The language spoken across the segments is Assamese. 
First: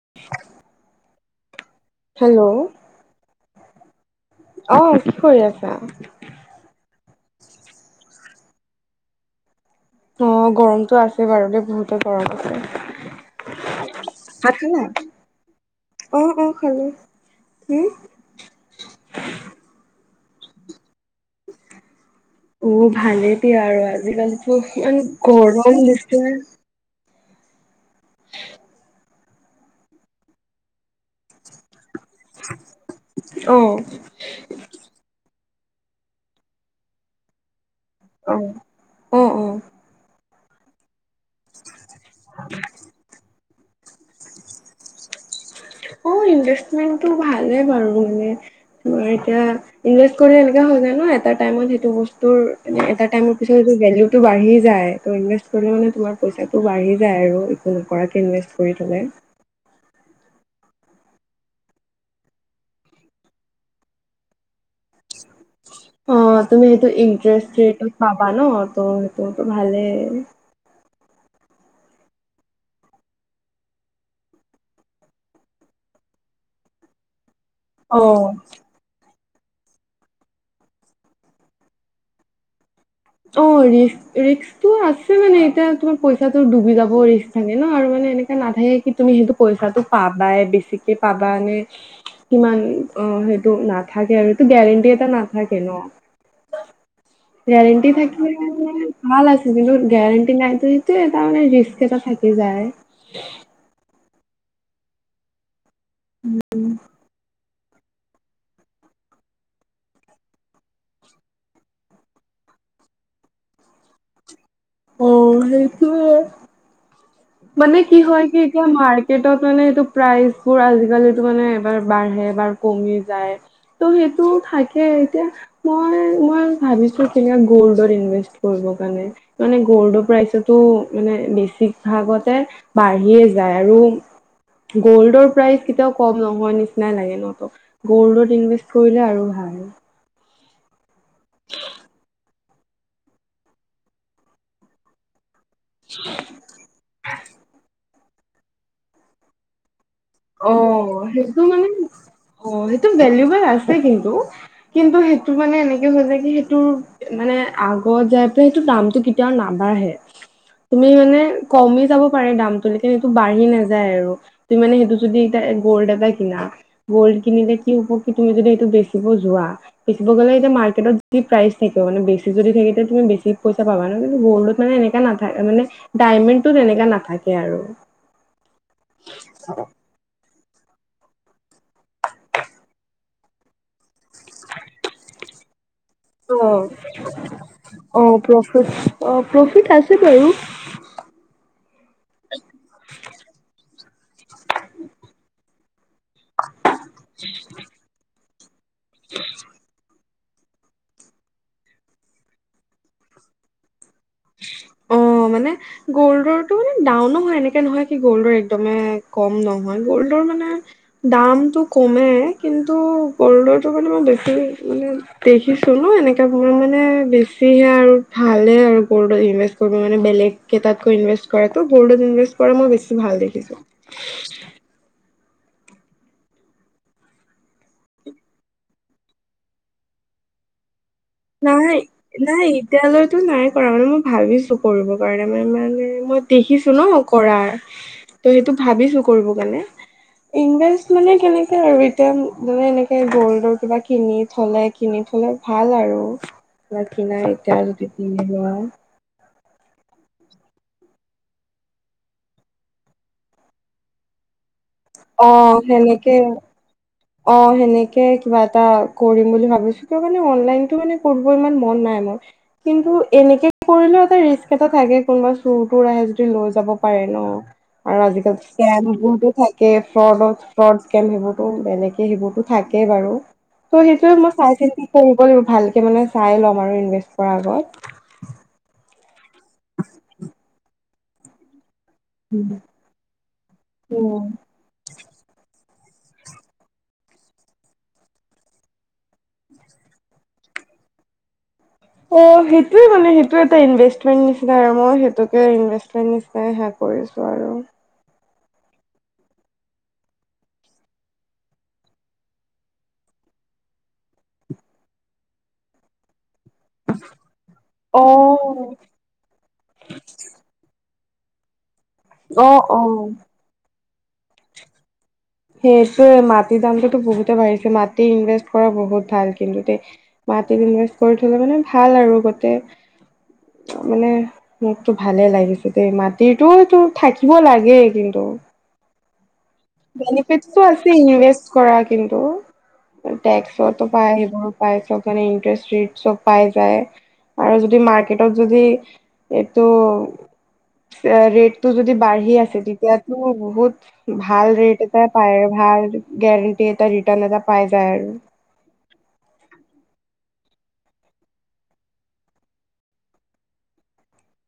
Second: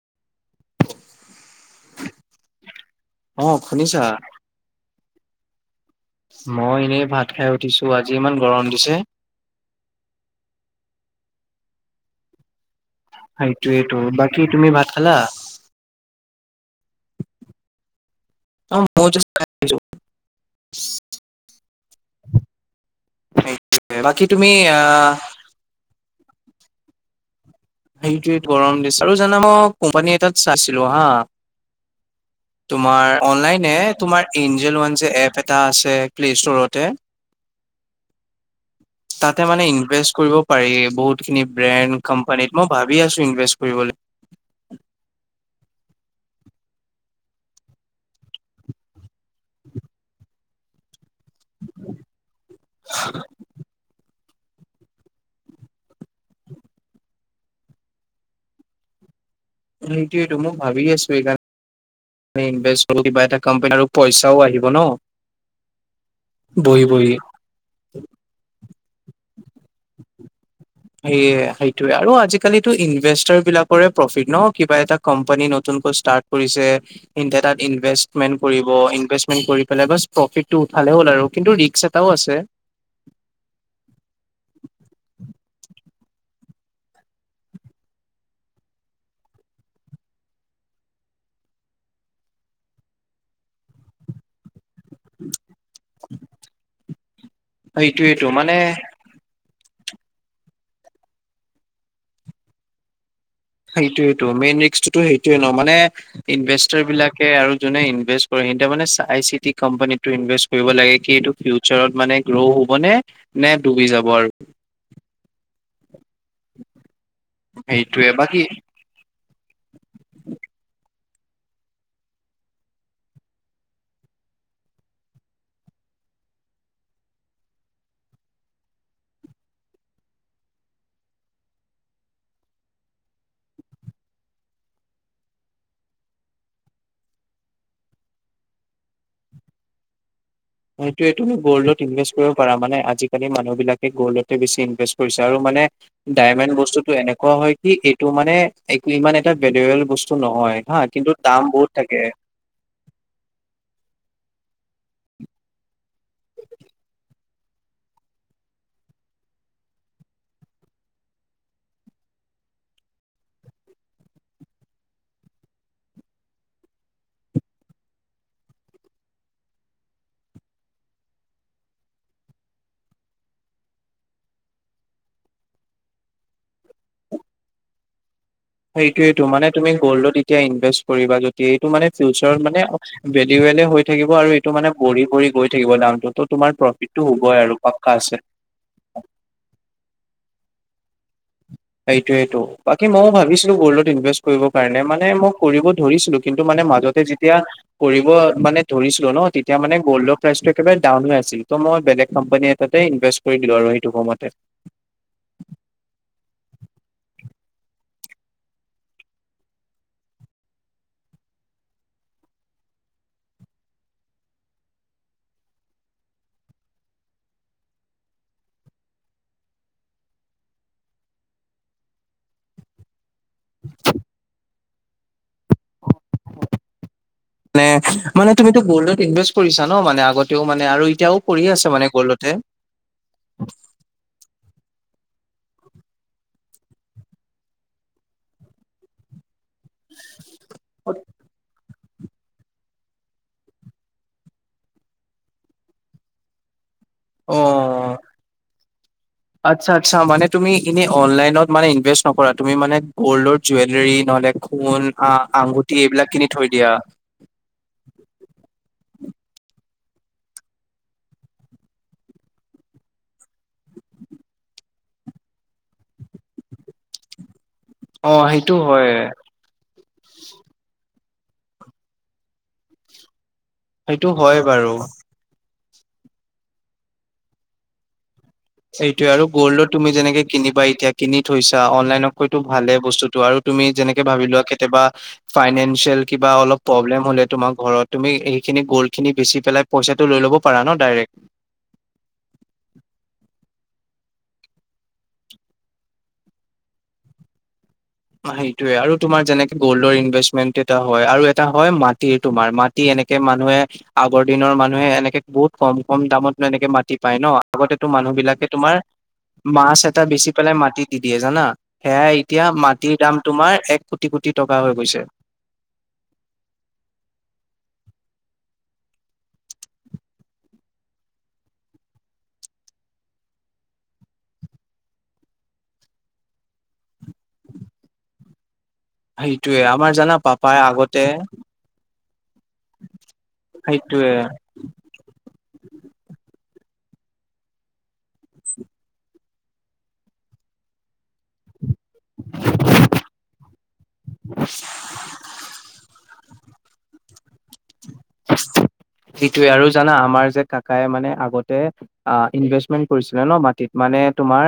[unintelligible] হেল্ল' অ, শুনিছা? অ, কি কৰি আছা? মই এনেই ভাত খাই উঠিছো। আজি ইমান গৰম দিছে। অ, গৰমটো আছে বাৰু, দে বহুতে গৰম আছে। সেইটোৱেটো, বাকী তুমি ভাত খালা? অ অ খালো হুউম অ, মইয়ো জাষ্ট খাই আহিছোঁ। উম ভালেই দিয়া আহিছো আৰু। বাকী তুমি আজিকালিটো ইমান আহ গৰম দিছে সেইটোৱেইট গৰম দিছে। আৰু জানা মই কোম্পানী এটাত চাইছিলো হা। তোমাৰ অ অনলাইনে তোমাৰ এঞ্জেল ওৱান যে এপচ এটা আছে, প্লে ষ্ট'ৰতে। অ অ অ তাতে মানে ইনভেষ্ট কৰিব, পাৰি, বহুত খিনি ব্ৰেণ্ড কোম্পানীত মই ভাবি আছো ইনভেষ্ট কৰিবলে অ, ইনভেষ্টমেন্টটো ভালে বাৰু মানে মই এতিয়া ইনভেষ্ট কৰিলে এনেকা হয় যায় ন, এটা টাইমত সেইটো বস্তুৰ মানে এটা টাইমত পিছত এইটো ভেলিউটো বাঢ়ি যায়। ইনভেষ্ট কৰিলে মানে তোমাৰ পইচাটো বাঢ়ি যায় আৰু একো নকৰাকে ইনভেষ্ট, কৰি থলে। সেইটোয়েইটো মই ভাবি আছো এইকাৰণে মানে ইনভেষ্ট কৰো, কিবা এটা কোম্পানী আৰু পইচাও আহিব ন। অ, তুমি বহি সেইটো বহি ইণ্টাৰেষ্টৰিটোত পাবা ন। ত সেইটোতো ভালে। সেইয়ে সেইটোয়ে আৰু। আজিকালিটো ইনভেষ্টাৰ বিলাকৰে প্ৰফিট ন। কিবা এটা কোম্পানী নতুনকৈ ষ্টাৰ্ট কৰিছে ইনতে তাত অ ইনভেষ্টমেন কৰি- ব ইনভেষ্টমেণ্ট কৰি পেলাই বাচ প্ৰফিটটো উঠালে হ'ল আৰু। কিন্তু ৰিক্স এটাও আছে। অ, ৰি্স ৰিক্স তো ৱা আছে মানে, এতিয়া তোমাৰ পইচাটোৰ ডুবি যাব ৰিক্স থাকে ন। আৰু মানে এনেকা লাহেকে তুমি সেইটো পইচাটো পাবাই, বেছিকে পাবানে কিমান? অ, সেইটো নাথাকে আৰু সেইটো গেৰেণ্টি এটা নাথাকে ন। গেৰেণ্টি থাকিলে মানে ভাল আছে। কিন্তু গেৰেণ্টি নাইটো সেইটোৱে এটা মানে ৰিস্ক এটা থাকি যায়। সেইটোয়েইটো, মেইন ৰিস্ক টো সেইটোয়ে ন। মানে ইনভেষ্টৰ বিলাকে আৰু যোনে ইনভেষ্ট কৰে সিহঁতে মানে চাই - চিতি কোম্পানীটো ইনভেষ্ট কৰিব লাগে। কি এইটো ফিউ- চাৰত মানে, গ্ল' হ'ব নে -নে ডুবি যাব আৰু। অ, সেইটোৱে মানে কি সেইটোয়ে হয়, কি বাকী এতিয়া মাৰ্ক ক্ৰিটত মানে, এইটো প্ৰাইছবোৰ আজিকালি এটো মানে এবাৰ বাঢ়ে, এইবাৰ কমি যায়। ত' সেইটো থাকে। এতিয়া, মই- মই ভাবিছো, [unintelligible] গল্ডৰ ইনভেষ্ট কৰিব কাৰণে। মানে গ'ল্ডৰ প্ৰাইচটো মানে বেছিক ভাগতে বাঢ়িয়ে যায় আৰু গ'ল্ডৰ প্ৰাইচ কেতিয়াও কম নহয় নিচিনাই লাগে ন তক গ'ল্ডত ইনভেষ্ট কৰিলে আৰু ভাল। সেইটোৱে তুমি গ'ল্ডত ইনভেষ্ট কৰিব পাৰ মানে আজিকালি মানুহ বিলাকে গ'ল্ডতে বেছি ইনভেষ্ট কৰিছে আৰু মানে ডায়মেণ্ড বস্তুটো এনেকুৱা হয় কি এই টো মানে এক্নি ইমান এটা গেডোৱেল বস্তু নহয় হা কিন্তু দাম বহুত থাকে। অহ সেইটো ভেলবেল আছে কিন্তু কিন্তু সেইটো মানে এনেকে হৈ যায় কি সেইটো মানে আগত যায় পেলাই সেইটো দামতটো কেতিয়াওঁ নাবাঢ়ে তুমি মানে কমি যাব পাৰে দামটো লেকিন সেইটো বাঢ়ি নাযায় আৰু তুমি মানে সেইটো বস্তু যদি এতিয়া গ'ল্ড এটা কিনা গ'ল্ড কিনিলে কি হব তুমি যদি সেইটো বেচিব যোৱা বেচিব গ'লে এতিয়া মাৰ্কেটত যি প্ৰাইজ থাকিব মানে বেছি যদি থাকে তুমি বেছি পইচা পাবা ন কিন্তু গল্ডত মানে এনেকা এনেকা নাথাকে মানে ডাইমন্দটো তেনেকা নাথাকে আৰু সেইটোৱেটো মানে তুমি গ'ল্ড ই এতিয়া ইনভেষ্ট কৰিবা যদি এইটো মানে ফিউচাৰ মান বেনিৱেন হৈ থাকিব আৰু এইটো মানে বঢ়ি বঢ়ি গৈ থাকিব দামটো তো তোমাৰ প্ৰফিটতো হবই আৰু পাক্কা আছে উহ অহ প্ৰ'ফিট আছে বাৰু সেইটোৱেতো বাকী ময়ো ভাবিছিলোঁ গ'ল্ডত ইনভেষ্ট কৰিবৰ কাৰণে মানে মোক কৰিব ধৰিছিলোঁ কিন্তু মানে মাজতে যেতিয়া কৰিব মানে ধৰিছিলোঁ ন তেতিয়া মানে গল্ডৰ প্ৰাইজটো একেবাৰে ডাউন হৈ আছিল ত' মই বেলেগ কোম্পানীয়ে এটাতে ইনভেষ্ট কৰি দিলো আৰু সেইটো সময়তে অহ মানে গ'ল্ডৰটো মানে ডাউনো হয় এনেকে নহয় যে গ'ল্ডৰ একদমে কম নহয় গ'ল্ডৰ মানে দামটো কমে কিন্তু গল্ডটো মানে মই বেছি মানে দেখি চলো এনেকাে বোৰ মানে বেছিহে আৰু ভালে আৰু গ'ল্ডত ইনভেষ্ট কৰিব মান বেলেগকে তাতকৈ ইনভেষ্ট কৰে তো গ'ল্ডত ইনভেষ্ট কৰে মই বেছি ভাল দেখি [unintelligible] মানে মানে তুমিতো গ'ল্ডত ইনভেষ্ট কৰিছা ন মানে আগতেও মানে আৰু এতিয়াও কৰি আছে মানে গ'ল্ডতে এতিয়ালৈ তো নাই কৰা মানে মই ভাবিছো কৰিব কাৰণে মানে মানে মই দেখিছো ন কৰাৰ তো' সেইটো ভাবিছো কৰিব কাৰণে ইনভেষ্ট মানে কেনেকে আৰু এনেকে মানে এনেকে গ'ল্ডৰ কিবা কিনি থলে কিনি থলে ভাল আৰু বাকী নাই অ এতিয়া যদি কিনি লোৱা আচ্ছা আচ্ছা মানে তুমি এনেই অনলাইনত মানে ইনভেষ্ট নকৰা তুমি মানে গ'ল্ডৰ জুৱেলৰী নহলে সোণ আঙুঠি এইবিলাক কিনি থৈ দিয়া অহ সেনেকে কিবা এটা কৰিম বুলি ভাবিছোঁ সেইটো কাৰণে তো মানে অনলাইনতো মানে কৰিব ইমান মন নাই মোৰ কিন্তু এনেকে কৰিলেও এটা ৰিক্সি এটা থাকে কোনোবা চুৰ তুৰ আহে যদি লৈ যাব পাৰে ন আৰু অ আজিকালি সেইটো সেয়া হয় বহুতো থয় সেই ফ্ৰড ফ্ৰড ইক্সেম সেইবোৰতো বেলেগ সেইবোৰতো থাকেই বাৰু ত' সেইটো সেইটোৱে মই হয় চাই বাৰু চিন্তি কৰিব লাগিব ভালকে মানে চাই ল'ম আৰু ইনভেষ্ট কৰাৰ আগত এইটোৱে আৰু গ'ল্ডত তুমি যেনেকে কিনিবা এতিয়া কিনি থৈছা অনলাইনত সমূহ হয়তো উম ভালে বস্তুতো আৰু তুমি যেনেকে উম ভাবি লোৱা কেতিয়াবা ফাইনেঞ্চিয়েল কিবা অলপ প্ৰব্লেম হলে তোমাক ঘৰত তুমি এইখিনি গল্ড খিনি বেছি পেলাই পইচাটো লৈ ল'ব পাৰা ন ডাইৰেক্ট অহ সেইটোৱে মানে সেইটো এটা ইনভেমেন্ট নিচিনাই আৰু মই সেইটোকে ইনভেমেন্ট নিচিনাই কৰিছোঁ আৰু অহ সেইটোৱে আৰু তোমাৰ যেনেকে গ'ল্ডৰ ইনভেষ্টমেন্ট এটা হয় আৰু এটা হয় মাটিৰ তোমাৰ মাটি মাটি এনেকে মানুহে আগৰ দিনৰ মানুহে এনেকে বহুত কম কম দামত এনেকে মাটি মাটি পায় ন আগতো অ মানুহ বিলাকে তোমাৰ মাছ এটা বেচি পেলাই মাটি দি দিয়ে জানা সেয়াই এতিয়া অ মাটিৰ অ দাম তোমাৰ এক কোটি কোটি টকা হৈ গৈছে সেইটোৱে মাটিৰ দামটো তো বহুতে বাঢ়িছে মাটি ইনভেষ্ট কৰা বহুত ভাল কিন্তু দেই মাটিত ইনভেষ্ট কৰি থলে মানে ভাল আৰু গোটেই মানে মোকতো ভালে লাগিছে দেই মাটিতো সেইটো থাকিব লাগে কিন্তু সেইটোয়ে আমাৰ জানা বেনিফিটটো পাপাই আছে আগতে ইনভেষ্ট কৰা কিন্তু টেক্স তোৰ সেইটোয়ে পাই আহিব। পাই আছ কাৰণে ইণ্টাৰেষ্ট ৰেটচ চব পাই যায়। আৰু যদি মাৰ্কেটত যদি এইটো ৰেট টো যদি বাঢ়ি আছে তেতিয়াটো বহুত ভাল ৰেট এটাই পায় আৰু ভাল কে গেৰাণ্টি এটা, ৰিটৰ্ন এটা পাই যায় আৰু। সেইটোৱে আৰু জানা আমাৰ যে কাকাই মানে আগতে অ ইনভেষ্টমেণ্ট কৰিছিলে ন মাটিত মানে তোমাৰ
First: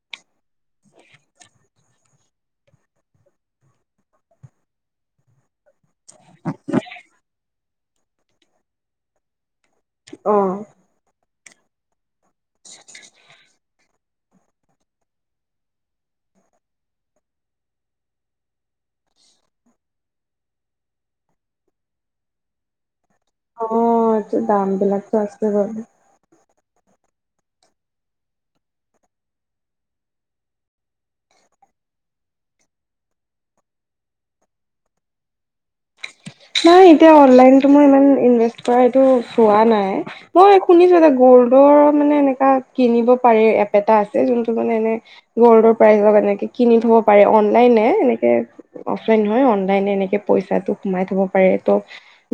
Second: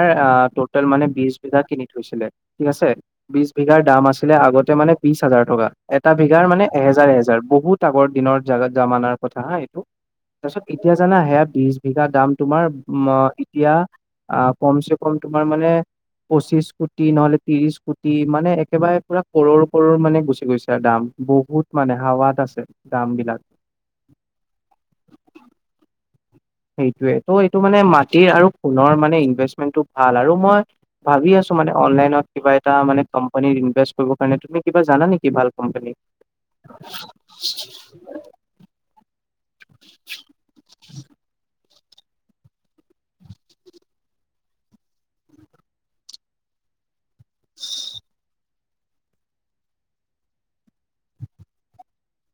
ট'টেল মানে বিশ বিঘা কিনি থৈছিলে। ঠিক আছে। বিশ বিঘাৰ দাম আছিলে আগতে মানে বিশ হাজাৰ টকা। এটা বিঘাৰ মানে এহেজাৰ এহেজাৰ বহুত আগৰ দিনৰ জাগা জামানাৰ কথা হা এইটো তাৰপিছত অ', এতি এতিয়া জানা সেইয়া বিশ বিঘা দাম তোমাৰ ম এতিয়া আ কম চে কম তোমাৰ মানে পঁচিশ কোটি নহ'লে ত্ৰিশ কোটি মানে একেবাৰে পুৰা কৰৰ কৰৰ মানে গুচি গৈছে আৰু দাম। বহুত মানে হাৱাত আছে দামবিলাক। অ এইটো দামবিলাকটো আছে বাৰু। সেইটোয়ে ত' এইটো মানে মাটিৰ আৰু সোণৰ মানে ইনভেষ্টমেন্টটো ভাল আৰু মই ভাবি আছো মানে অনলাইনত কিবা এটা মানে কম্পেনীত ইনভেষ্ট কৰিব কাৰণে। তুমি কিবা জানা নেকি ভাল কম্পেনী? নাই এতিয়া অনলাইন তোমাৰ ইমান ইনভেষ্ট কৰা এইটো পোৱা নাই মই শুনিছো এটা গল্ড ৰ মানে এনেকা কিনিব পাৰে এপ এটা আছে যোনটো মানে এনে গ'ল্ডৰ প্ৰাইজ এনেকে কিনি থব পাৰে অনলাইনে এনেকে অফলাইন হয় অনলাইন এনেকে পইচাটো সোমাই থব পাৰে ত'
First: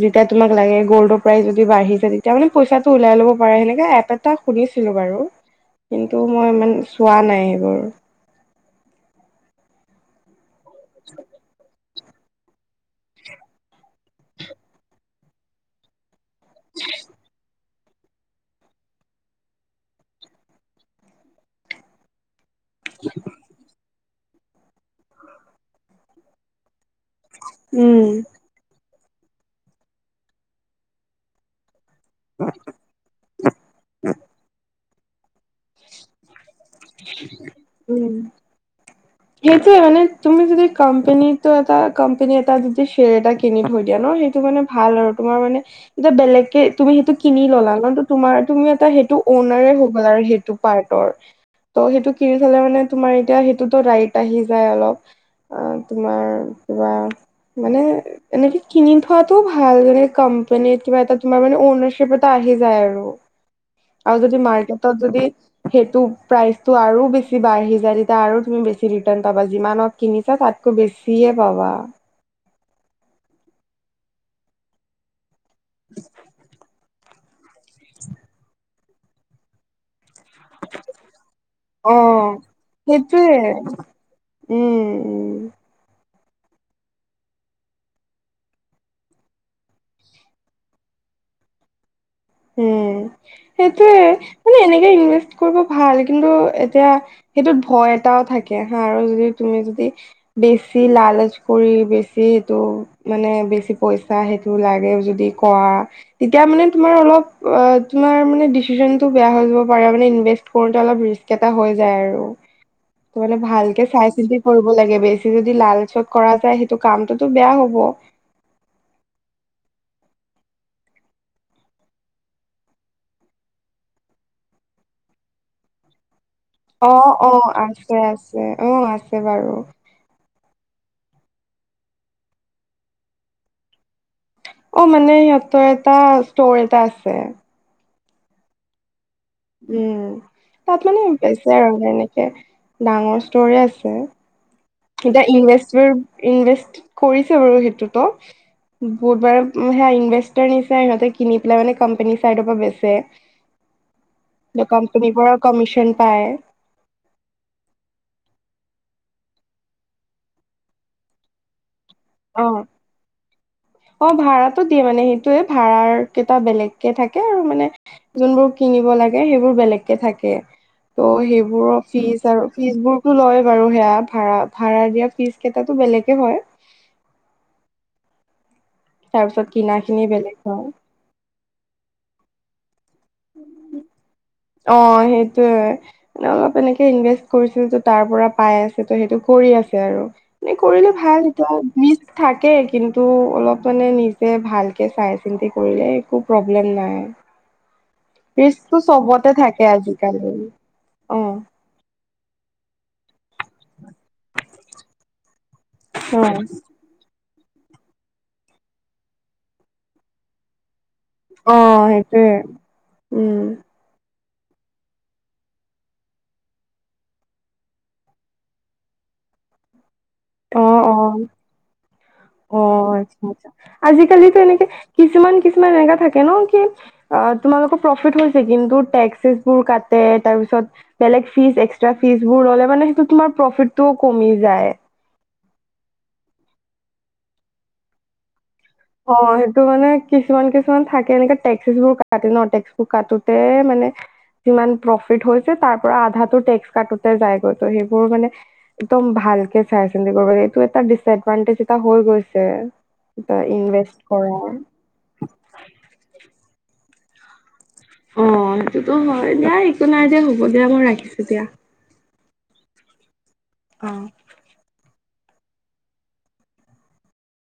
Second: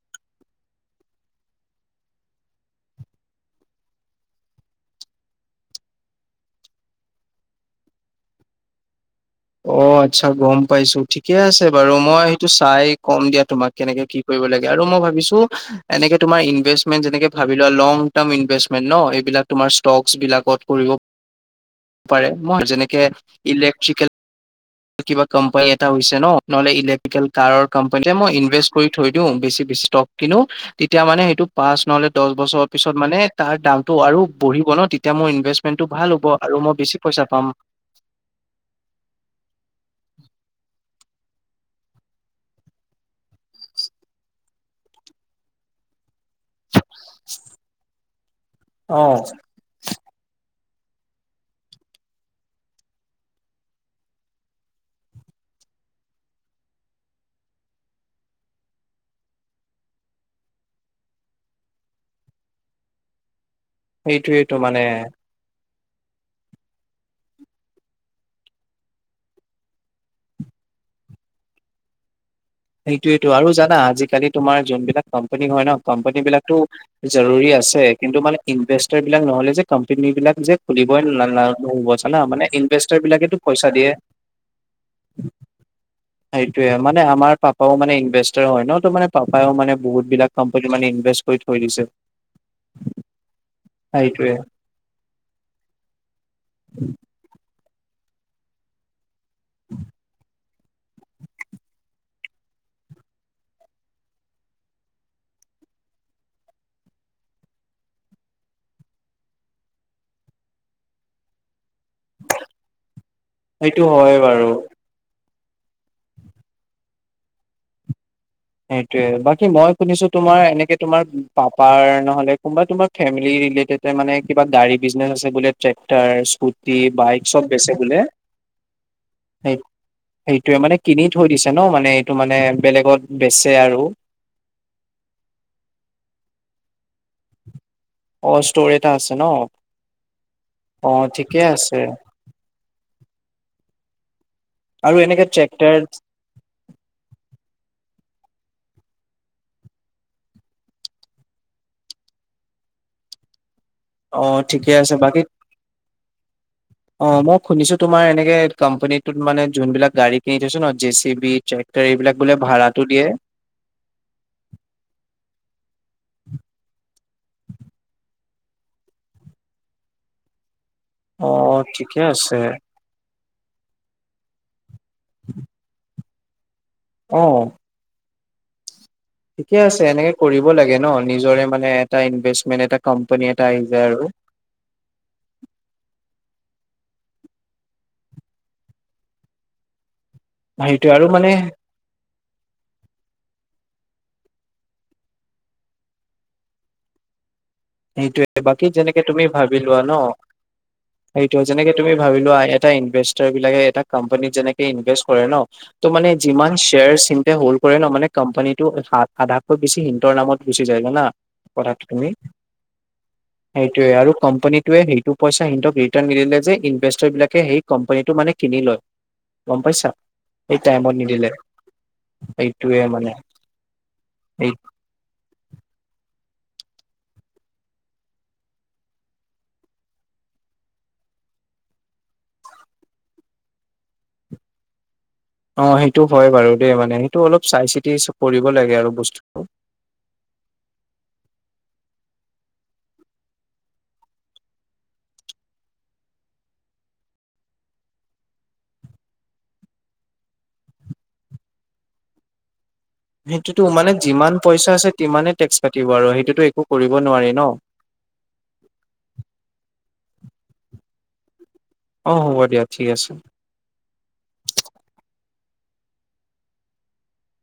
যেতিয়া তোমাক লাগে গল্ডৰ প্ৰাইজ যদি বাঢ়ি যায় তেতিয়া মানে পইচাটো ওলাই ল'ব পাৰে সেনেকা এপ এটা শুনিছিলো বাৰু কিন্তু মই ইমান চোৱা নাই সেইবোৰ। অ আচ্ছা গম পাইছো ঠিকে আছে বাৰু মই সেইটো চাই কম দিয়া তোমাক কেনেকে কি কৰিব লাগে আৰু মই ভাবিছো এনেকে তোমাৰ ইনভেষ্টমেণ্ট যেনেকে ভাবি লংটাৰ্ম ইনভেষ্টমেন্ট ন এইবিলাক তোমাৰ ষ্টক বিলাকত কৰিব পাৰে মই যেনেকে ইলেক্ট্ৰিকেল কিবা কোম্পানী এটা হৈছে ন নহ'লে ইলেক্ট্ৰিকেল কাৰৰ কম্পেনী উম। যে মই ইনভেষ্ট কৰি থৈ দিও বেছি বেছি ষ্টক কিনো তেতিয়া মানে সেইটো পাঁচ নহ'লে দহ বছৰৰ তাৰপিছত মানে তাৰ দামটো আৰু বঢ়িব ন তেতিয়া মোৰ ইনভেষ্টমেণ্টটো ভাল হ'ব আৰু মই বেছি পইচা পাম। উম। সেইটোৱে মানে তুমি যদি কোম্পানীটো এটা কোম্পানী এটা যদি শ্বেয়াৰ এটা কিনি থৈ দিয়া ন সেই টো মানে ভাল আৰু তোমাৰ মানে এতিয়া বেলেগকে তুমি সেইটো কিনি ল'লা ন তোমাৰ তুমি এটা অ'। সেইটো ঔনাৰে হ হ'লা আৰু সেইটো পাৰ্টৰ ত' সেইটো কিনি থ'লে মানে তোমাৰ এতিয়া সেইটো টো ৰাইট ট আহি যায় অলপ আ তোমাৰ কিবা মানে এনেকে কিনি থোৱাটো ভাল মানে কোম্পানীত কিবা এটা তোমাৰ মানে ঔনাৰশ্বিপ এটা আহি যায় আৰু। [inaudible] আৰু যদি সেইটোৱেইটো মানে মাৰ্কেটত যদি সেইটো প্ৰাইচটো আৰু বেছি বাঢ়ি যাই তেতিয়া আৰু তুমি বেছি ৰিটাৰ্ণ পাবা যিমানত কিনিছা তাতকৈ বেছিয়ে পাবা। সেইটোৱেটো আৰু জানা আজিকালি তোমাৰ যোনবিলাক কম্পেনী হয় ন কম্পেনী বিলাকতো জৰুৰী আছে কিন্তু মানে ইনভেষ্টাৰবিলাক নহ'লে যে কোম্পেনীবিলাক যে খুলিবই নাল নহ'ব জানা অ', মানে ইনভেষ্টাৰ সেইটোৱে। বিলাকেইটো পইচা দিয়ে। উম উম। সেইটোৱে মানে আমাৰ পাপ- পাপাও মানে ইনভেষ্টৰ হয় ন ত মানে পাপায় ও মানে বহুত বিলাক কোম্পানী মানে ইনভেষ্ট কৰি থৈ দিছে। উম সেইটোয়ে মানে এনেকে ইনভেষ্ট কৰিব ভাল কিন্তু এতিয়া- সেইটোত ভয় এটাও থাকে হা আৰু যদি তুমি যদি- বেছি লালচ কৰি বেছি এইটো- মানে বেছি পইচা সেইটো লাগে যদি কৰা তেতিয়া মানে তোমাৰ অলপ- অ তোমাৰ মে ডিচিচনটো বেয়া হৈ যাব পাৰে মানে ইনভেচ কৰোঁতে অলপ ৰিস্ক এটা হৈ যায় আৰু- তো মানে সেইটো ভালকে চাই হয় চিন্তি বাৰু কৰিব লাগে বেষ্ট- যদি লালচত কৰা যায় সেইটো কামটোতো বেয়া হ'ব। সেইটোয়ে বাকী মই শুনিছো তোমাৰ এনেকে তোমাৰ পাপাৰ নহলে কোনোবা তোমাৰ- ফেমিলি ৰিলেটেডে মানে কিবা গাড়ী বিজনেছ আছে বোলে ট্ৰেক্টাৰ ইছপুত? অঁ অঁ আছে আছে অঁ আছে বাৰু। সেইটোয়ে মানে কিনি থৈ দিছে ন মানে এইটো মানে বেলেগত বেচে আৰু? অ মানে সিহঁতৰ এটা ষ্টৰ এটা আছে। অ ষ্টৰে এটা আছে ন। উম তাত অ মানে ঠিকে বেচে আছে আৰু এনেকে ডাঙৰ ষ্টৰে আছে। আৰু এতিয়া এনেকে ট্ৰেক্টাৰ ইনভেষ্টৰ ইনভেষ্ট কৰিছে বাৰু সেইটোতো- বুধবাৰৰ সেয়া ইনভেষ্টাৰ নিছা সিহঁতে কিনি পেলাই মানে কোম্পেনীৰ চাইডৰ পৰা বেছে। [unintelligible] অ ঠিকে আছে কোম্পানী বাকী পৰাৰ কমিশন পায়। অ মই শুনিছো তোমাৰ এনেকে কোম্পানীটোত মানে যোন বিলাক গাড়ী কিনি থৈছো ন জে চি বি- এইবিলাক বোলে অ ভাড়াটো দিয়ে? অ ভাড়াতো দিয়ে মানে সেইটোয়ে ভাড়াৰ কেইটা বেলেগকে থাকে আৰু মানে- যোনবোৰ কিনিব লাগে সেইবোৰ বেলেগকে থাকে। ত' অ সেইবোৰৰ ঠিকে ফিজ আছে আৰু ফিজ বোৰতো লয় বাৰু সেয়া ভাড়াত। ভাড়া দিয়া ফিজ কেইটাটো বেলেগে হয়। অঁ। তাৰপিছত ঠিকে কিনা আছে খিনি এনেকে বেলেগ কৰিব হয় লাগে ন নিজৰে মানে এটা ইনভেষ্টমেন্ট এটা কোম্পানী এটা আহি যায় আৰু। অঁ সেইটোয়ে। মানে অলপ এনেকে ইনভেষ্ট কৰিছিল তাৰ পৰা পাই আছে ত সেইটো কৰি আছে আৰু- এনেই সেইটোৱে কৰিলে আৰু ভাল মানে এইটো। মিচ থাকে কিন্তু অলপ মানে নিজে ভালকৈ চাই চিন্তি কৰিলে একো প্ৰব্লেম নাই। সেইটোয়ে বাকী ৰিস্কটো যেনেকে তুমি চবতে ভাবি থাকে লোৱা ন আজিকালি সেইটো অ', যেনেকে- তুমি ভাবিলো এটা ইনভেষ্টাৰ বিলাকে এটা কোম্পানীত যেনেকে ইনভেষ্ট কৰে ন- ত মানে অ', যিমান শ্বেয়াৰ চিম- হ'ল্ড কৰে ন মান কোম্পানীটো আধাতকৈ বেছি ইণ্টৰ নামত গুচি যায় জানা। অঁ সেইটোয়ে উম। সেইটোৱে আৰু কম্পেনীটোৱে সেইটো পইচা ইণ্টক ৰিটাৰ্ন নিদিলে যে ইনভেষ্টৰ বিলাকে সেই কম্পেনীটো মানে কিনি লয়। গম পাইছা। সেই অঁ টাইমত অঁ নিদিলে সেইটোয়ে অঁ মানে আচ্ছা আচ্ছা আজিকালিতো সেই এনেকে- কিছুমান কিছুমান এনেকা থাকে ন কি- অ তোমালোকৰ প্ৰফিট হৈছে কিন্তু টেক্সছ বোৰ কাটে তাৰপিছত- বেলেগ ফীজ এক্সট্ৰা ফীজ বোৰ ল'লে মানে সেইটো তোমাৰ প্ৰফিটটোও কমি যায়। অ সেইটো হয় বাৰু দেই মানে সেইটো অলপ চাই চিতি কৰিব লাগে আৰু। বস্তুটো [unintelligible] টো মানে কিছুমান কিছুমান থাকে এনে টেক্সবোৰ কাটে ন টেক্স বোৰ কাটোতে মানে যিমান প্ৰফিট হৈছে তাৰ পৰা আধা টেক্স কাটোতে যায়গৈ ত' সেইবোৰ মানে একদম ভালকে চাই চিন্তি কৰিব এইটো এটা ডিচএডভানটেজ এটা হৈ গৈছে। এটা সেইটোতো মানে ইনভেষ্ট যিমান কৰা পইচা আছে তিমানে টেক্স কাতিব আৰু সেইটোতো একো কৰিব নোৱাৰি ন। অ' সেইটোতো হয়, দিয়া একো নাই দিয়া হ'ব দিয়া মই ৰাখিছো দিয়া। অ' হ'ব দিয়া ঠিক আছে। অ'।